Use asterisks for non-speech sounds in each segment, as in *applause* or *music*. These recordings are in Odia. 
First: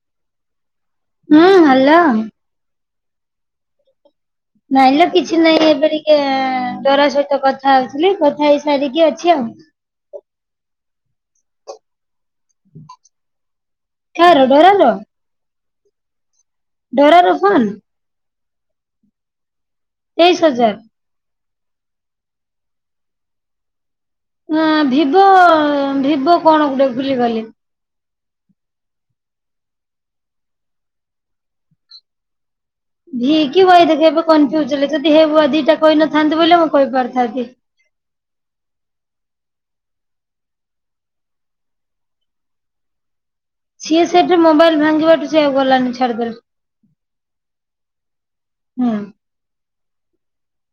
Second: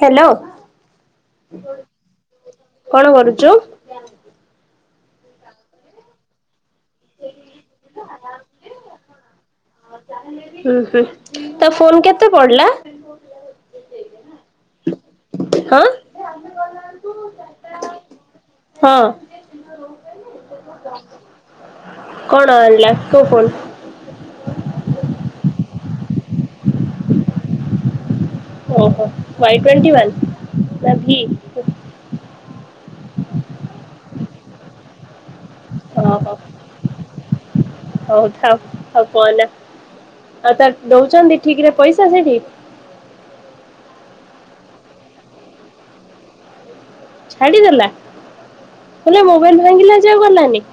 ହ୍ୟାଲୋ। ହୁଁ ହାଲୋ। କଣ କରୁଚୁ? ନାଇଁଲୋ କିଛି ନାହିଁ ଏବେ ଟିକେ ତୋରା ସହିତ କଥା ହଉଥିଲି କଥା ହେଇ ସାରିକି ଅଛି ଆଉ। ହୁଁ ହୁଁ ତା ଫୋନ କେତେ ପଡିଲା। କାହାର ଡରା ର।? ହଁ। ଡରା ରଫନ୍। ହଁ। ତେଇଶି ହଜାର। କଣ ଆଣିଲା କୋଉ ଫୋନ? ହଁ ଭିଭୋ ଭିଭୋ କଣ ଗୋଟେ ଭୁଲିଗଲି। ଓହୋ ୱାଇ ଟ୍ୱଣ୍ଟିୱାନ ନା ଭି? ଭି କି ୱେଇ ଦେଖ ଏବେ କନଫ୍ୟୁଜ ହେଲେ ଯଦି ହେବୁଆ ଦିଟା ଓହୋ କହିନଥାନ୍ତି ବୋଇଲେ ମୁଁ କହିପାରିଥାନ୍ତି। ହଉ ଥାଉ। ଆଉ କହନା, ଆଉ ତା ଦଉଚନ୍ତି ଠିକ୍ ରେ ପଇସା ସେଠି? ସିଏ ସେଇଠି ମୋବାଇଲ ଭାଙ୍ଗିବାଠୁ ସେ ଆଉ ଗଲାନି ଛାଡିଦେଲା। ଛାଡିଦେଲା ହୁଁ। ହେଲେ ମୋବାଇଲ୍ ଭାଙ୍ଗିଲା ଯେ ଆଉ ଗଲାନି।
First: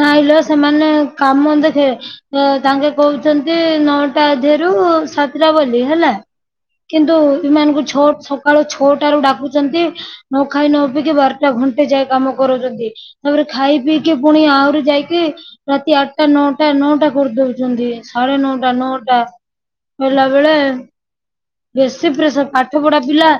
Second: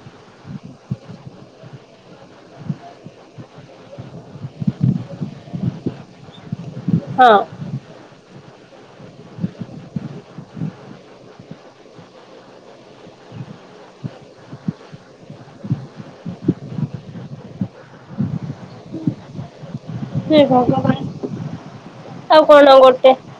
ନାଇଁଲୋ ସେମାନେ କାମ ଦେଖେ ତାଙ୍କେ କହୁଛନ୍ତି ନଅଟା ଧିଏରୁ ସାତଟା ବୋଲି ହେଲା। କିନ୍ତୁ ହଁ ଏମାନଙ୍କୁ ଛ ସକାଳ ଛଅଟା ରୁ ଡାକୁଚନ୍ତି। ନ ଖାଇ ନ ପିଇକି ବାରଟା ଘଣ୍ଟେ ଯାଏ କାମ କରାଉଚନ୍ତି, ତାପରେ ଖାଇ ପିଇକି ପୁଣି ଆହୁରି ଯାଇକି ରାତି ଆଠଟା ନଅଟା-ନଅଟା କରିଦଚନ୍ତି ସାଢେ ନଅଟା-ନଅଟା। ଶୋଇଲା ହେ ବେଳେ ଭଗବାନ ବେଶୀ ଆଉ ପ୍ରେସର୍ କଣ ପାଠପଢା ଗୋଟେ ପିଲା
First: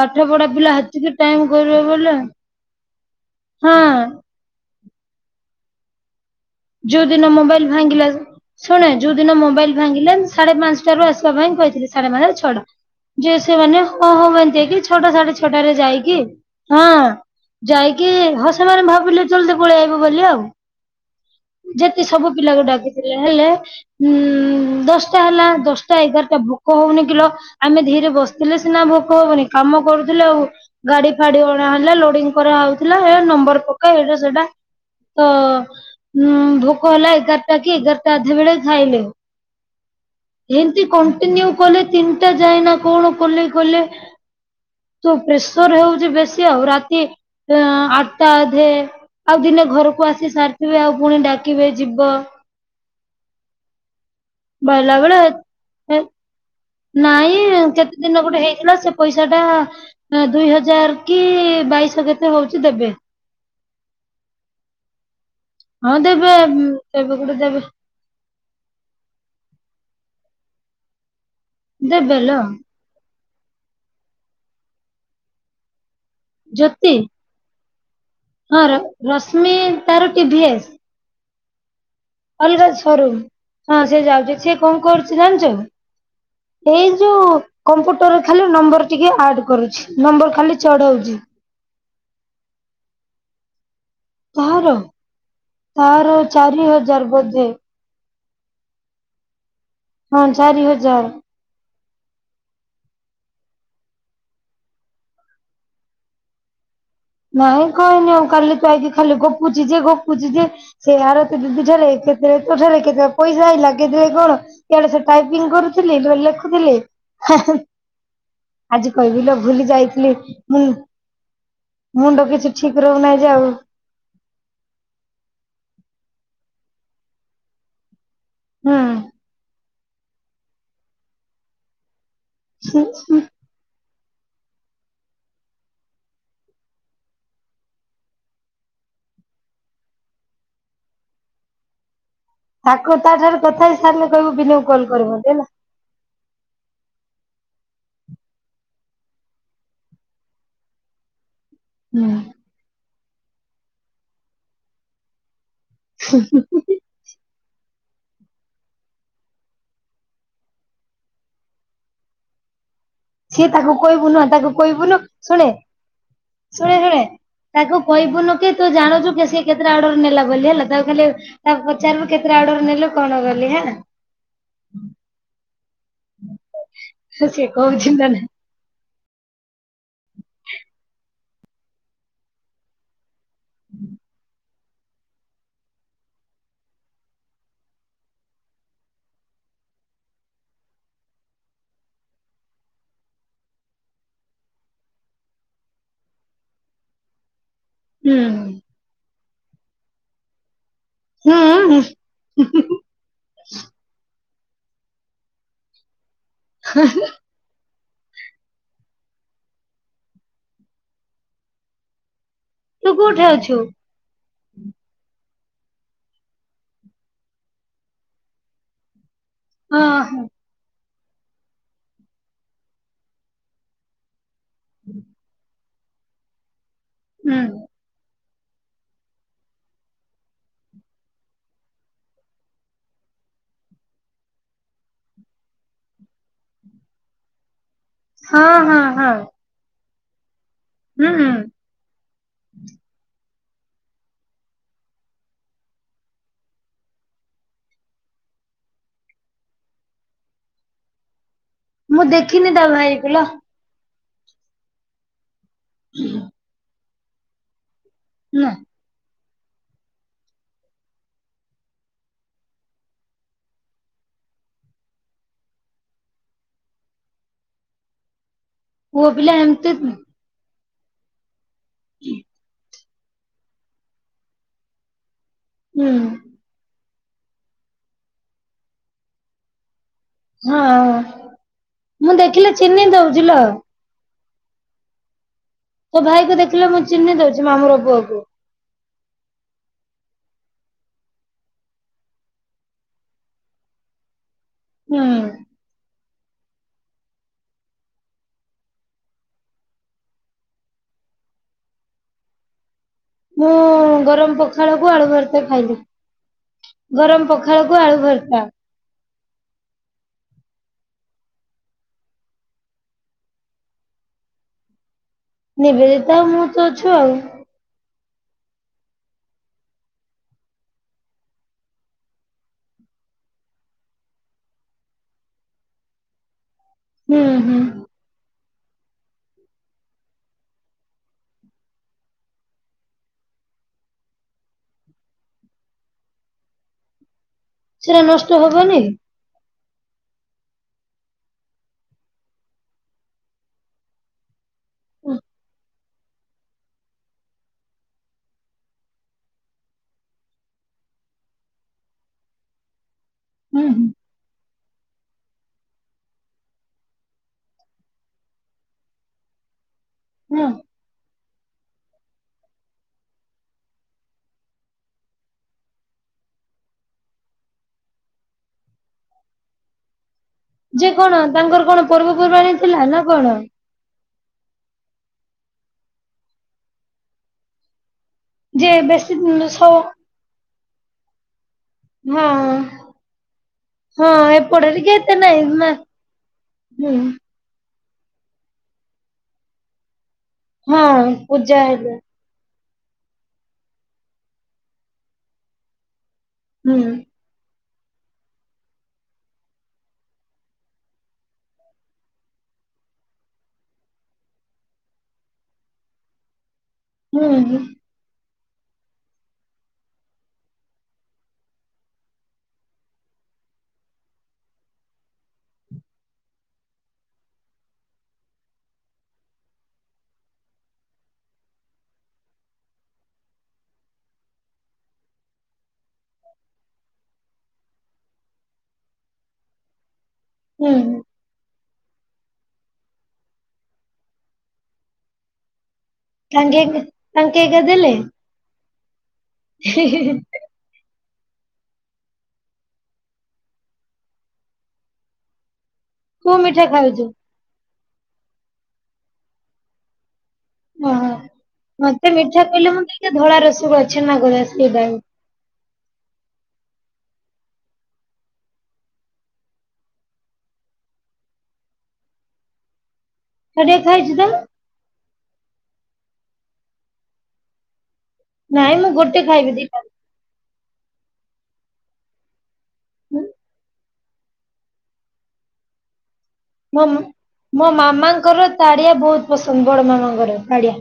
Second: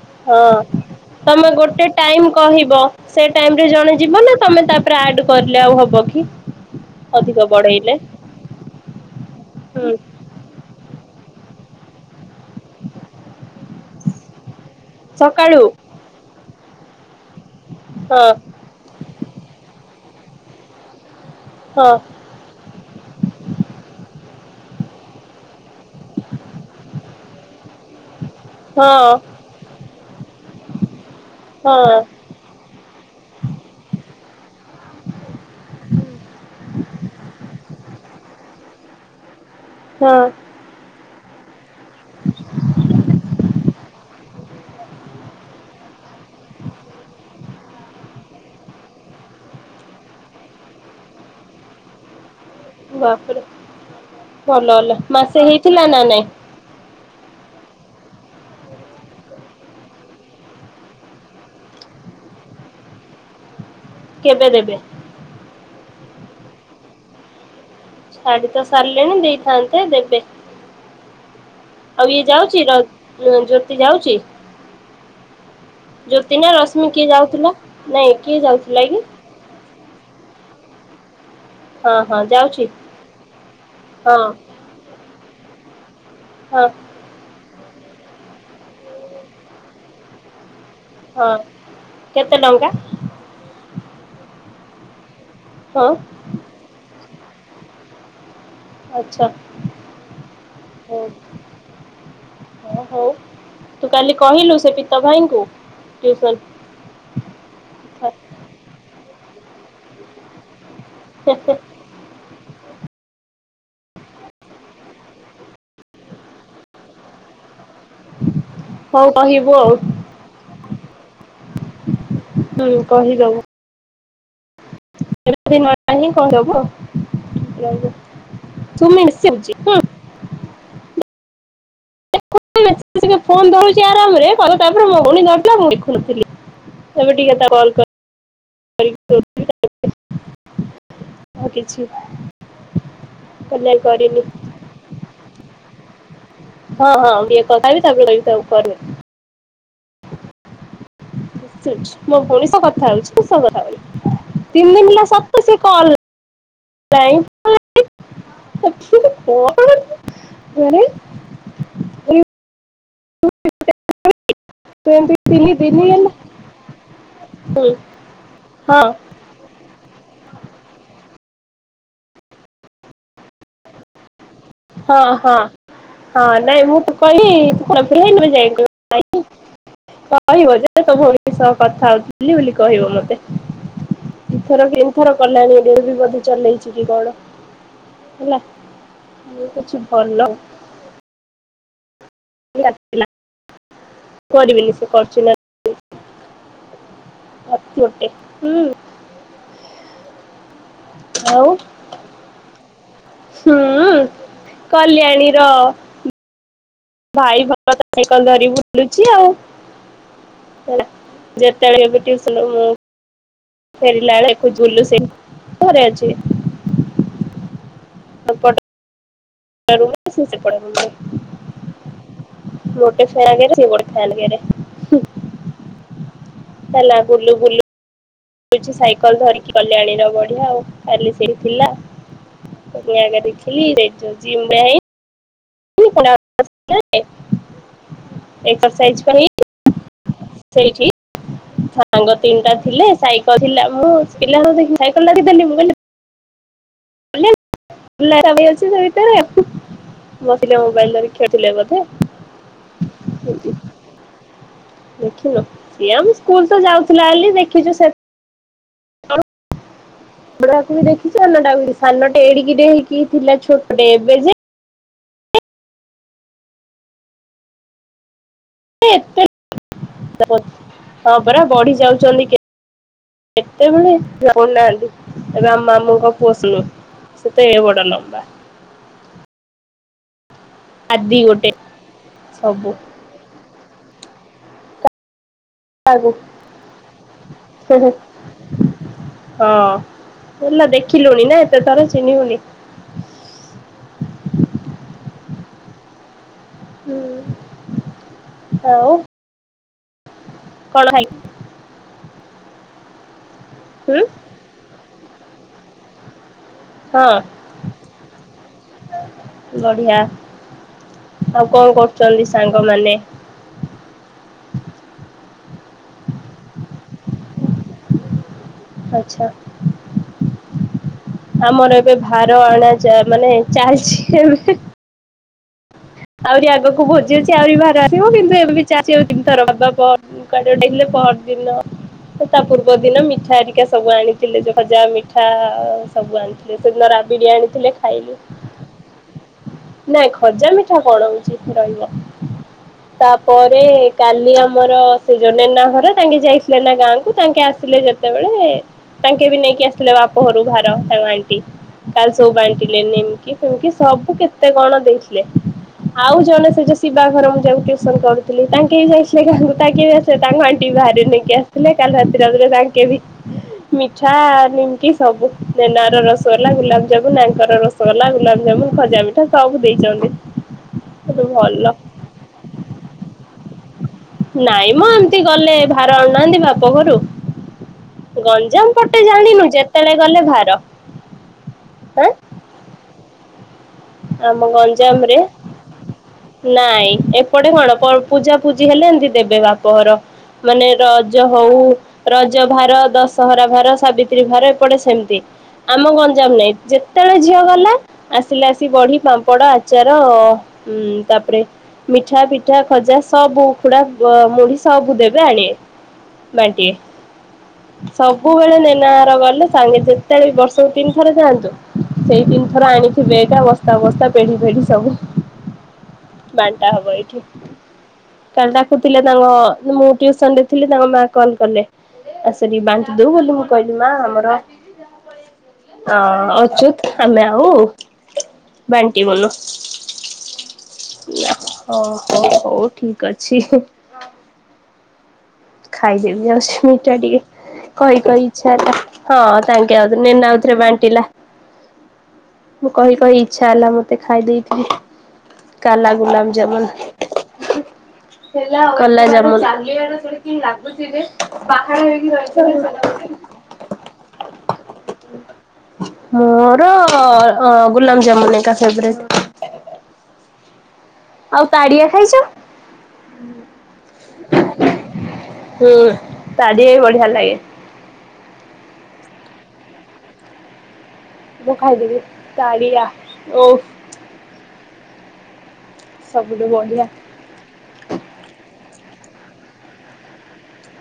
ପାଠ ହଁ ପଢା ପିଲା ହେତିକି ଟାଇମ ତମେ କରିବେ ଗୋଟେ ବୋଲେ ଟାଇମ୍ କହିବ ସେ ଟାଇମରେ ହଁ ଜଣେ ଯିବ ନା ତମେ ତାପରେ ଆଡ୍ କରଲେ ଆଉ ହବ କି। ଯୋଉଦିନ ଅଧିକ ମୋବାଇଲ୍ ବଢେଇଲେ ଭାଙ୍ଗିଲା ଶୁଣେ ଯୋଉ ଦିନ ମୋବାଇଲ୍ ହୁଁ ଭାଙ୍ଗିଲା ସାଢେ ପାଞ୍ଚଟାରୁ ଆସିବା ପାଇଁ କହିଥିଲେ ସାଢେ ପାଞ୍ଚରେ ଛଅଟା। ଯେ ସେମାନେ ହଁ-ହଁ ମ ଦେ କି ଛଅଟା ସାଢେ ସକାଳୁ ଛଅଟା ରେ ଯାଇକି ହଁ ଯାଇକି ହଁ ହସ୍ ସେମାନେ ଭାବିଲେ ଜଲଦି ପଳେଇ ଆଇବ ବୋଲି ଆଉ। ହଁ ଯେତେସବୁ ପିଲାକୁ ଡାକିଥିଲେ ହେଲେ ଉଁ ଦଶଟା ହେଲା ଦଶଟା ଏଗାରଟା ଭୋକ ହଉନି କିଲୋ ଆମେ ଧି ରେ ବସିଥିଲେ ସିନା ହଁ ଭୋକ ହବନି, କାମ କରୁଥିଲେ ଆଉ ଗାଡି ଫାଡି ହଁ ଅଣାହେଲା ଲୋଡିଙ୍ଗ୍ କରାହଉଥିଲା ଏ ନମ୍ବର ପକା ଏଇଟା ସେଇଟା ତ ହୁଁ ଭୋକ ହେଲା ଏଗାରଟା କି ଏଗାରଟା ଅଧେ ବେଳେ ଖାଇଲେ। ହଁ। ଏମତି କଣ୍ଟିନ୍ୟୁ କଲେ ତିନିଟା ଯାଏ ନା କଣ କଲେ-କଲେ ତୁ ପ୍ରେସର ହେଉଚି ବେଶ ଶୀ ଆଉ ରାତି ଆଠଟା ଅଧେ ଆଉ ଦିନେ ଘରକୁ ଆସି ସାରିଥିବେ ଆଉ ପୁଣି ଡାକିବେ ଯିବ। ବାପରେ ଭଲ ବଇଲା ହେଲା, ବେଳେ ମାସେ ହେଇଥିଲା ନା ନାଇଁ? ନାଇଁ କେତେ ଦିନ ଗୋଟେ ହେଇଥିଲା ସେ ପଇସାଟା ଦୁଇ ହଜାର କି ବାଇଶ କେତେ ହଉଚି ଦେବେ। କେବେ ଦେବେ? ହଁ ଦେବେ ଏବେ ଗୋଟେ ଦେବେ। ଛାଡ଼ି ତ ସାରିଲେଣି ଦେଇଥାନ୍ତେ ଦେବେ, ଆଉ ଇଏ ଦେବେଲ ଯାଉଚି ର ଉଁ ଜ୍ୟୋତି ଯାଉଚି, ଜ୍ୟୋତି ନା ରଶ୍ମି କିଏ ଯାଉଥିଲା? ନାଇଁ। କିଏ ହଁ ଯାଉଥିଲା କି ରଶ୍ମି ତାର ଟି ଭିି ଏସ୍। ହଁ ହଁ। ଯାଉଛି। ଅଲଗା ସୋରୁମ୍ ହଁ ସେ ଯାଉଚି ସେ କଣ କରୁଚି ଜାଣିଚ ହଁ ଏଇ ଯୋଉ କମ୍ପୁଟରରେ ଖାଲି ନମ୍ବର ଟିକେ ଆଡ୍ କରୁଛି, ନମ୍ବର୍ ଖାଲି ଚଢଉଚି। ହଁ, କେତେ ଟଙ୍କା? କାହାର ହଁ ତାର ଚାରି ହଜାର୍ ବୋଧେ। ଆଚ୍ଛା। ହଁ ଚାରି ହଉ ହଜାର୍। ହଁ ହଉ ତୁ କାଲି କହିଲୁ ସେ ପିତ ଭାଇଙ୍କୁୁ ଟ୍ୟୁସନ୍ ନାଇଁ କହିନି ଆଉ କାଲି ତୁ ଆଇକି ଖାଲି ଗପୁଚି ଯେ ଗପୁଚିଯେ ସେ ଆରତୀ ଦିଦି ଠାରେ ଏକେ ଲେଖୁଥିଲି କେତେବେଳେ ପଇସା ଆଇଲା କେତେଲେ କଣ ୟାଡେ ଟାଇପିଂ କରୁଥିଲି ଧରି ଲେଖୁଥିଲି ଆଜି ହଉ କହିବି ଲୋ କହିବୁ ଭୁଲି ଆଉ ଯାଇଥିଲି ମୁଁ। ମୁଣ୍ଡ କିଛି ହୁଁ ଠିକ୍ ରହୁନାହିଁ ଯେ କହିଦବୁ ଆଉ। *unintelligible* ସୁମି ବେଶୀ ହୁଁ ହେଉଛି ହୁଁ। *unintelligible* ସେ ଆରାମରେ ମତେ ତାପରେ ମୋ ଭଉଣୀ କରିଥିଲା ମୁଁ ଦେଖୁଥିଲି ଏବେ ଟିକେ ତା କମ୍ କର୍ *inaudible* କିଛି ନାଇଁ। ତାକୁ ତା ଠାରୁ କଥା ହେଇ ସାରିଲେ କହିବୁ ବିନୁକୁ କଲ୍ କରିବ ବୋଲି ହେଲା। ହଁ ହଁ ବି କଥା ବି ତା ପରେ ତାକୁ କହିବି କରେ। ହୁଁ। ମୋ ଭଉଣୀ ସହ କଥା ହେଉଛି *unintelligible* *unintelligible* ଟାଇମ୍ ତ ନାଇ *unintelligible* ଘରେ। ସିଏ ତାକୁ କହିବୁ ନହଁ ତାକୁ କହିବୁନୁ ଶୁଣେ ତିନି ଦିନ ହେଲା ଶୁଣେ ଶୁଣ ତାକୁ କହିବୁନୁ କି ତୁ ହଁ ଜାୁଣୁଛୁ କେ ସେ କେତେଟା ଅଡର ନେଲା ବୋଲି ହେଲା। ତାକୁ ଖାଲି ତାକୁ ପଚାରିବୁ କେତେଟା ଅଡ଼ର ନେଲୁ କଣ କଲି ହେଲା। ହଁ ହଁ ହଁ ନାଇଁ ମୁଁ ସିଏ କହୁଛି ନା ନାଇଁ। ତ *unintelligible* *inaudible* କହିବ ଯେ ତ *inaudible* ଭଉଣୀ ସହ କଥା ହଉଥିଲି ବୋଲି କହିବ ମତେ। ଇଥର ତିନିଥର କଲାଣି ଏବେ ବି ବୋଧେ ଚଲେଇଛି କି କଣ ହେଲା। ଆଉ କିଛି ଭଲ *inaudible* କରିବିନି ସେ କରୁଚୁ ନା ନାଇ ଅତି ଗୋଟେ ହୁଁ ହୁଁ ଆଉ ହୁଁ ହୁଁ କଲ୍ୟାଣୀ ର ହଁ ଭାଇ ଭଲ ତାର ସାଇକଲ ଧରି ବୁଲୁଛି ଆଉ। ଯେତେବେଳେ ବି ଟିଉସନ ମୁଁ ତୁ କୋଠେ ଅଛୁ? ଫେରିଲା ବେଳେ ଝୁଲୁ ସେଇ ଘରେ ଅଛି। ହଁ *inaudible* ସେ ପଢ଼ାପଢ଼ି *unintelligible* ମୋଟେ ଫେଗରେ ସେବଡ ଫାଇଗରେ ତାଲା ଗୁଲୁ ହୁଁ ଗୁଲୁ ସାଇକେଲ ଧରିକି କଲ୍ୟାଣୀର ବଢିଆ ଆଉ କାଲି ସେଇଥିଲା ତ ଆଗ ଦେଖିଲି ଯାଇଛ ଜିମ ନାଇ *unintelligible* ହଁ ହଁ ଏକ୍ସରସାଇଜ ହଁ କରି *inaudible* ସେଇଠି ହୁଁ ସାଙ୍ଗ ତିନିଟା ଥିଲେ, ସାଇକେଲ ଥିଲା ମୁଁ ପିଲାଙ୍କୁ ଦେଖି ସାଇକେଲ ଡାକିଦେଲି, ମୁଁ କହିନି *unintelligible* *inaudible* ଅଛି ସେ ଭିତରେ ବସିଲେ ମୋବାଇଲରେ ଖେଳଥିଲେ ବ ମୁଁ ଦେଖିନି ତା ଭାଇ କୁ ଲ ଦେଖିଲୁ, ଏଇ ଆମ ସ୍କୁଲ ତ ଯାଉଥିଲା ବୋଲି ଦେଖିଛୁ ସେ ହଁ ସେଡାକୁ ବି ଦେଖି ସାନଟାକୁ ସାନଟେ ଏଡିକି ହେଇକି ଥିଲା ଛୋଟେ ଏବେ ଯେ ଯେ ପୁଅ ଏତେ ପିଲା ଏମିତି ହଁ ପରା ବଢି ଯାଉଛନ୍ତି କେତେବେଳେ ଯଣାପଡୁନାହାନ୍ତି। ଏବେ ଆମ ମାମୁଙ୍କ ପୁଅ ସୋନୁ ସେତେ ଇଏ ବଡ଼ ନ ପା ହଁ ଗୋଟେ ମୁଁ ଦେଖିଲି ସବୁ ଚିନି ଦଉଛି ଲୋ ତୋ ଆଗୁ ଭାଇକୁ ଦେଖିଲେ ମୁ ଚିହ୍ନି ଦଉଛି ମାମୁଁର ପୁଅକୁ ହଁ ହେଲା ଦେଖିଲୁଣି ନା ଏତେ ଥର ଚିହ୍ନି ହଉନି। ହୁଁ ହୁଁ ଆଉ କଣ ହେ ମୁଁ ହୁଁ ଗରମ ପଖାଳକୁ ଆଳୁ ଭରତେ ଖାଇଲି। ହଁ ଗରମ ପଖାଳ କୁ ଆଳୁ ଭରତା ବଢିଆ ଆଉ କଣ କରୁଛନ୍ତି ସାଙ୍ଗମାନେ? ନିବେଦିତା ଆଉ ମୁଁ ତ ଅଛୁ ଆଉ। ଆଚ୍ଛା ଆମର ଏବେ ଭାର ଅଣା ଚା ମାନେ ଚାଲିଛି ଏମିତି। ଆହୁରି ଆଗକୁ ହୁଁ ଭୋଜିଅଛି ଆହୁରି ହୁଁ। ଭାର କିୟୁଁ କିନ୍ତୁ ଏବେ ବି ଚାଷିଉଥର ବାବା ପହରିଦିନ ଯାଇଥିଲେ ପହରଦିନ। ତା ପୂର୍ବ ଦିନ ମିଠା ହେରିକା ସବୁ ଆଣିଥିଲେ ଖଜା ମିଠା। ସବୁ ଆଣିଥିଲେ ସେଦିନ ରାବିଡି ଆଣିଥିଲେ ସେରା ଖାଇଲି ନଷ୍ଟ ହବନି? ନାଇଁ ଖଜାମି ମୋ ବଡ଼ବୋଉ ଏଠି ରହିବ। ତାପରେ କାଲି ଆମର ହୁଁ ସେ ଯୋଉ ନେନା ଘର ତାଙ୍କେ ଯାଇଥିଲେ‌ ନେନା ଗାଁ କୁ ତାଙ୍କେ ଆସିଲେ ଯେ ସେତେବେଳେ ତାଙ୍କେ ବି ନେଇକି ଆସିଥିଲେ ବାପ ଘରୁ ଭାର ତାଙ୍କ ଆଣ୍ଟି। କାଲି ସବୁ ବାଣ୍ଟିଲେ ନିମିକି ଫିମିକି ହୁଁ। ସବୁ କେତେ କଣ ଦେଇଥିଲେ। ଆଉ ଜଣେ ସେ ଯୋଉ ଶିବା ଘର ମୁଁ ଯାହାକୁ ଟ୍ୟୁସନ କରୁଥିଲି ତାଙ୍କେ ବି ଯାଇଥିଲେ ଗାଁକୁ ତାଙ୍କେ ବି ସେ ତାଙ୍କ ହଁ ଆଣ୍ଟିି ବି ଭାର ନେଇକି ଆସିଥିଲେ କାଲି ରାତିରେ ତାଙ୍କେ ବି ମିଠା ନିମିକି ସବୁ ନେନା ଘର ରସଗୋଲା ଗୁଲାବଜାମୁନ ଆଙ୍କର ରସଗୋ ରସଗୋଲା ଗୁଲାପଜାମୁନ ଖଜା ମିଠା ସବୁ ଦେଇଛନ୍ତି। ଯେ କଣ କିନ୍ତୁ ତାଙ୍କର ଭଲ କଣ ପର୍ବପର୍ବାଣୀ ଥିଲା ନା କଣ? ନାଇଁ ମ ଏମିତି ଗଲେ ଭାର ଆଣୁନାହାନ୍ତି ବାପ ଘରୁ। ଯେ ଗଞ୍ଜାମ ପଟେ ବେଶୀ ଜାଣିନୁ ସ ହଁ ଯେତେବେଳେ ଗଲେ ଭାର। ଆଁ ହଁ। ହଁ ଆମ ଏପଟରେ ଟିକେ ଏତେ ଗଞ୍ଜାମରେ ନାହିଁ ନା ନାଇଁ ହୁଁ। ଏପଟେ କଣ ପୂଜା ପୂଜି ହେଲେ ଏମିତି ଦେବେ ବାପଘର। ମାନେ ହଁ ରଜ ହୋଉ ପୂଜା ହେଲେ ରଜ ଭାର ଦଶ ଦଶହରା ଭାର ସାବିତ୍ରୀ ଭାର ଏପଟେ ସେମିତି ଆମ ଗଞ୍ଜାମ ନାଇଁ ହୁଁ। ଯେତେବେଳେ ଝିଅ ଗଲା ଆସିଲା ଆସିିକି ବଢି, ପାମ୍ପଡ, ଆଚାର, ତାପରେ ମିଠା, ପିଠା, ଖଜା ସବୁ ଉଖୁଡା ମୁଢି ସବୁ ଦେବେ ଆଣିବେ। ବାଣ୍ଟିବେ। ହୁଁ। ସବୁବେଳେ ନେନାହର ଗଲେ ସାଙ୍ଗେ ଯେତେବେଳେ ବି ବର୍ଷକୁ ତିନି ଥର ଯାଆନ୍ତୁ। ସେଇତିନି ଥର ଆଣିଥିବେ ଏଟା ବସ୍ତା ବସ୍ତା ପେଢି ପେଢି ସବୁ। ବାଣ୍ଟା ହବ ଏଇଠି। କାଲି ଡାକୁଥିଲେ ତାଙ୍କ ମୁଁ ଟିଉସନରେ ଥିଲି ତାଙ୍କ ମା କଲ କଲେ। ଆସ ଟିକେ ବାଣ୍ଟି ଦୋବୁ ବୋଲି ମୁଁ କହିଲି ମା ଆମର ଅଁ ଅଚୁତ୍ ଆମେ ଆଉ ବାଣ୍ଟିବୁନୁ। ହୁଁ। ନାଁ ହୋଉ ହଉ ଠିକ୍ ଅଛି। ଖାଇଦେବି ଯାଉଛି ତାଙ୍କେ ମିଠା ତାଙ୍କେ ଏକା ଟିକେ ଦେଲେ? କହି କହି ଇଛା ହେଲା। ହଁ ତାଙ୍କେ ହି ହି ଆଉ ହି। ନେନା ବାଣ୍ଟିିଲା। ମୁଁ କହି କହି ଇଛା ହେଲା ମତେ ଖାଇ ଦେଇଥିବି କାଲା ଗୁଲାମ କୋଉ ମିଠା ଯାମୁନୁ ଖାଉଛୁ? କଲା ଯାମୁନୁ। କିନ୍ତି ଲାଗୁଛି ଯେ ପାହାଡ ହେଇକି ରହିଛି ସେ ଧଳା ରସଗୋଲା ଛେନାକହୁଚି ସେଇଟାକୁ। ମୋର ଗୁଲାବ୍ ଜାମୁନ୍ ଏକା ଫେବ୍ରେଟ୍। ଆଉ ତାଡିଆ ଖାଇଚ? ତାଡିଆ ଖାଇଚି ତ। ହୁଁ ତାଡିଆ ବି ବଢିଆ ଲାଗେ। ନାଇଁ ମୁଁ ଗୋଟେ ଖାଇବି ଦିଟା ମୁଁ ଖାଇଦେବି ତାଡିଆ, ଓଃ। ସବୁଠୁ ମୋ ବଢ଼ିଆ। ମୋ ମାମାଙ୍କର ତାଡିଆ ବହୁତ୍ ପସନ୍ଦ, ବଡ ମାମାଙ୍କର ତାଡିଆ।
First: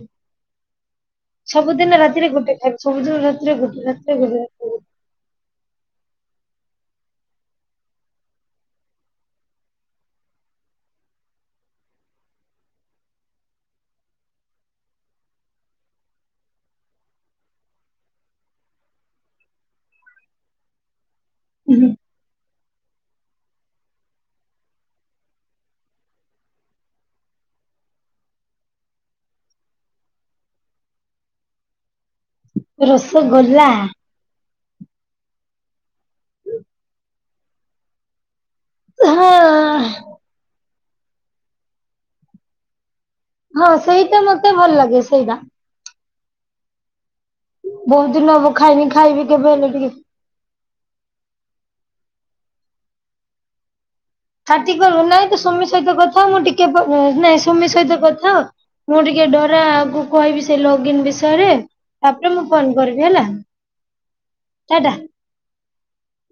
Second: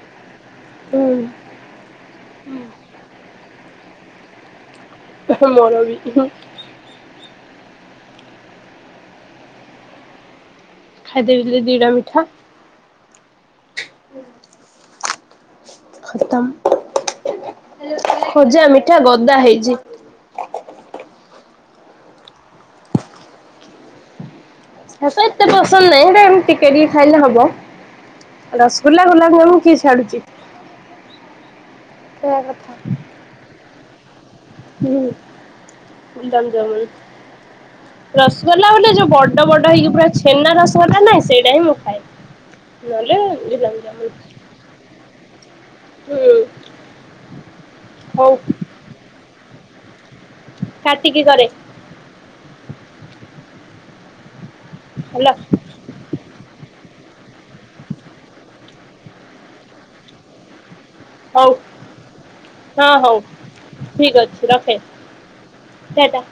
ହୁଁ ସବୁଦିନ ରାତିରେ ଗୋଟେ ଖାଇବି। ସବୁଦିନ ରାତିରେ ଗୋଟେ- ରାତିରେ ଗୋଟେ। ମୋର ବି ଖାଇଦେବି ହେଥିରୁ ଦି ଟା ମିଠା। ହୁଁ। ଖତମ୍ ଖଜା, ମିଠା ଗଦା ହେଇଚି। ଉଁ- ହୁଁ। ମତେ ଏତେ ପସନ୍ଦ୍ ନାଇ, ହେଲେ ଏବେ ଟିକେ ଟିକେ ଖାଇଲେ ହବ। ରସ୍ ଗୁଲା, ଗୋଲାବ୍ ଜାମୁନ୍ କିଏ ଛାଡୁଚି। ସେୟା କଥା। ସେ ଗୋଲା ହୁଁ, ଗୁଲାବ୍ ଜାମୁନ୍। ରସ୍ ଗୋଲା ବଲେ ଯଉ ହଁ ବଡ ବଡ ହେଇକି ପୁରା ଛେନା ରସ୍ ଛେନା ନାହିଁ, ସେଇଟା ହିଁ ମୁଁ ଖାଏ। ନହେଲେ ହଁ ଗୁଲାପ ଜାମୁନ ସେଇଟା ମତେ ଭଲ ଲାଗେ ସେଇଟା। ହୁଁ। ବହୁତ୍ ଦିନ ହଉ ହବ ଖାଇନି, ଖାଇବି କେବେ ହେଲେ ଟିକେ। କାଟି କି କରେ। କାଟିକି କରିବୁ, ନାଇଁ ହେଲା ତୁ ସୁମି ସହିତ କଥା ହ। ମୁଁ ଟିକେ ପ ନେ ସୁମି ସହିତ କଥା ହ। ମୁଁ ଟିକେ ଡୋରା କୁ କହିବି ସେ ଲଗଇନ୍ ବିଷ୍ ରେ ହଉ ତାପରେ ମୁଁ ଫୋନ୍ ହଁ କରିବି ହଉ ହେଲା। ଠିକ୍ ଅଛି ରଖେ ଟା-ଟା। ଟା-ଟା।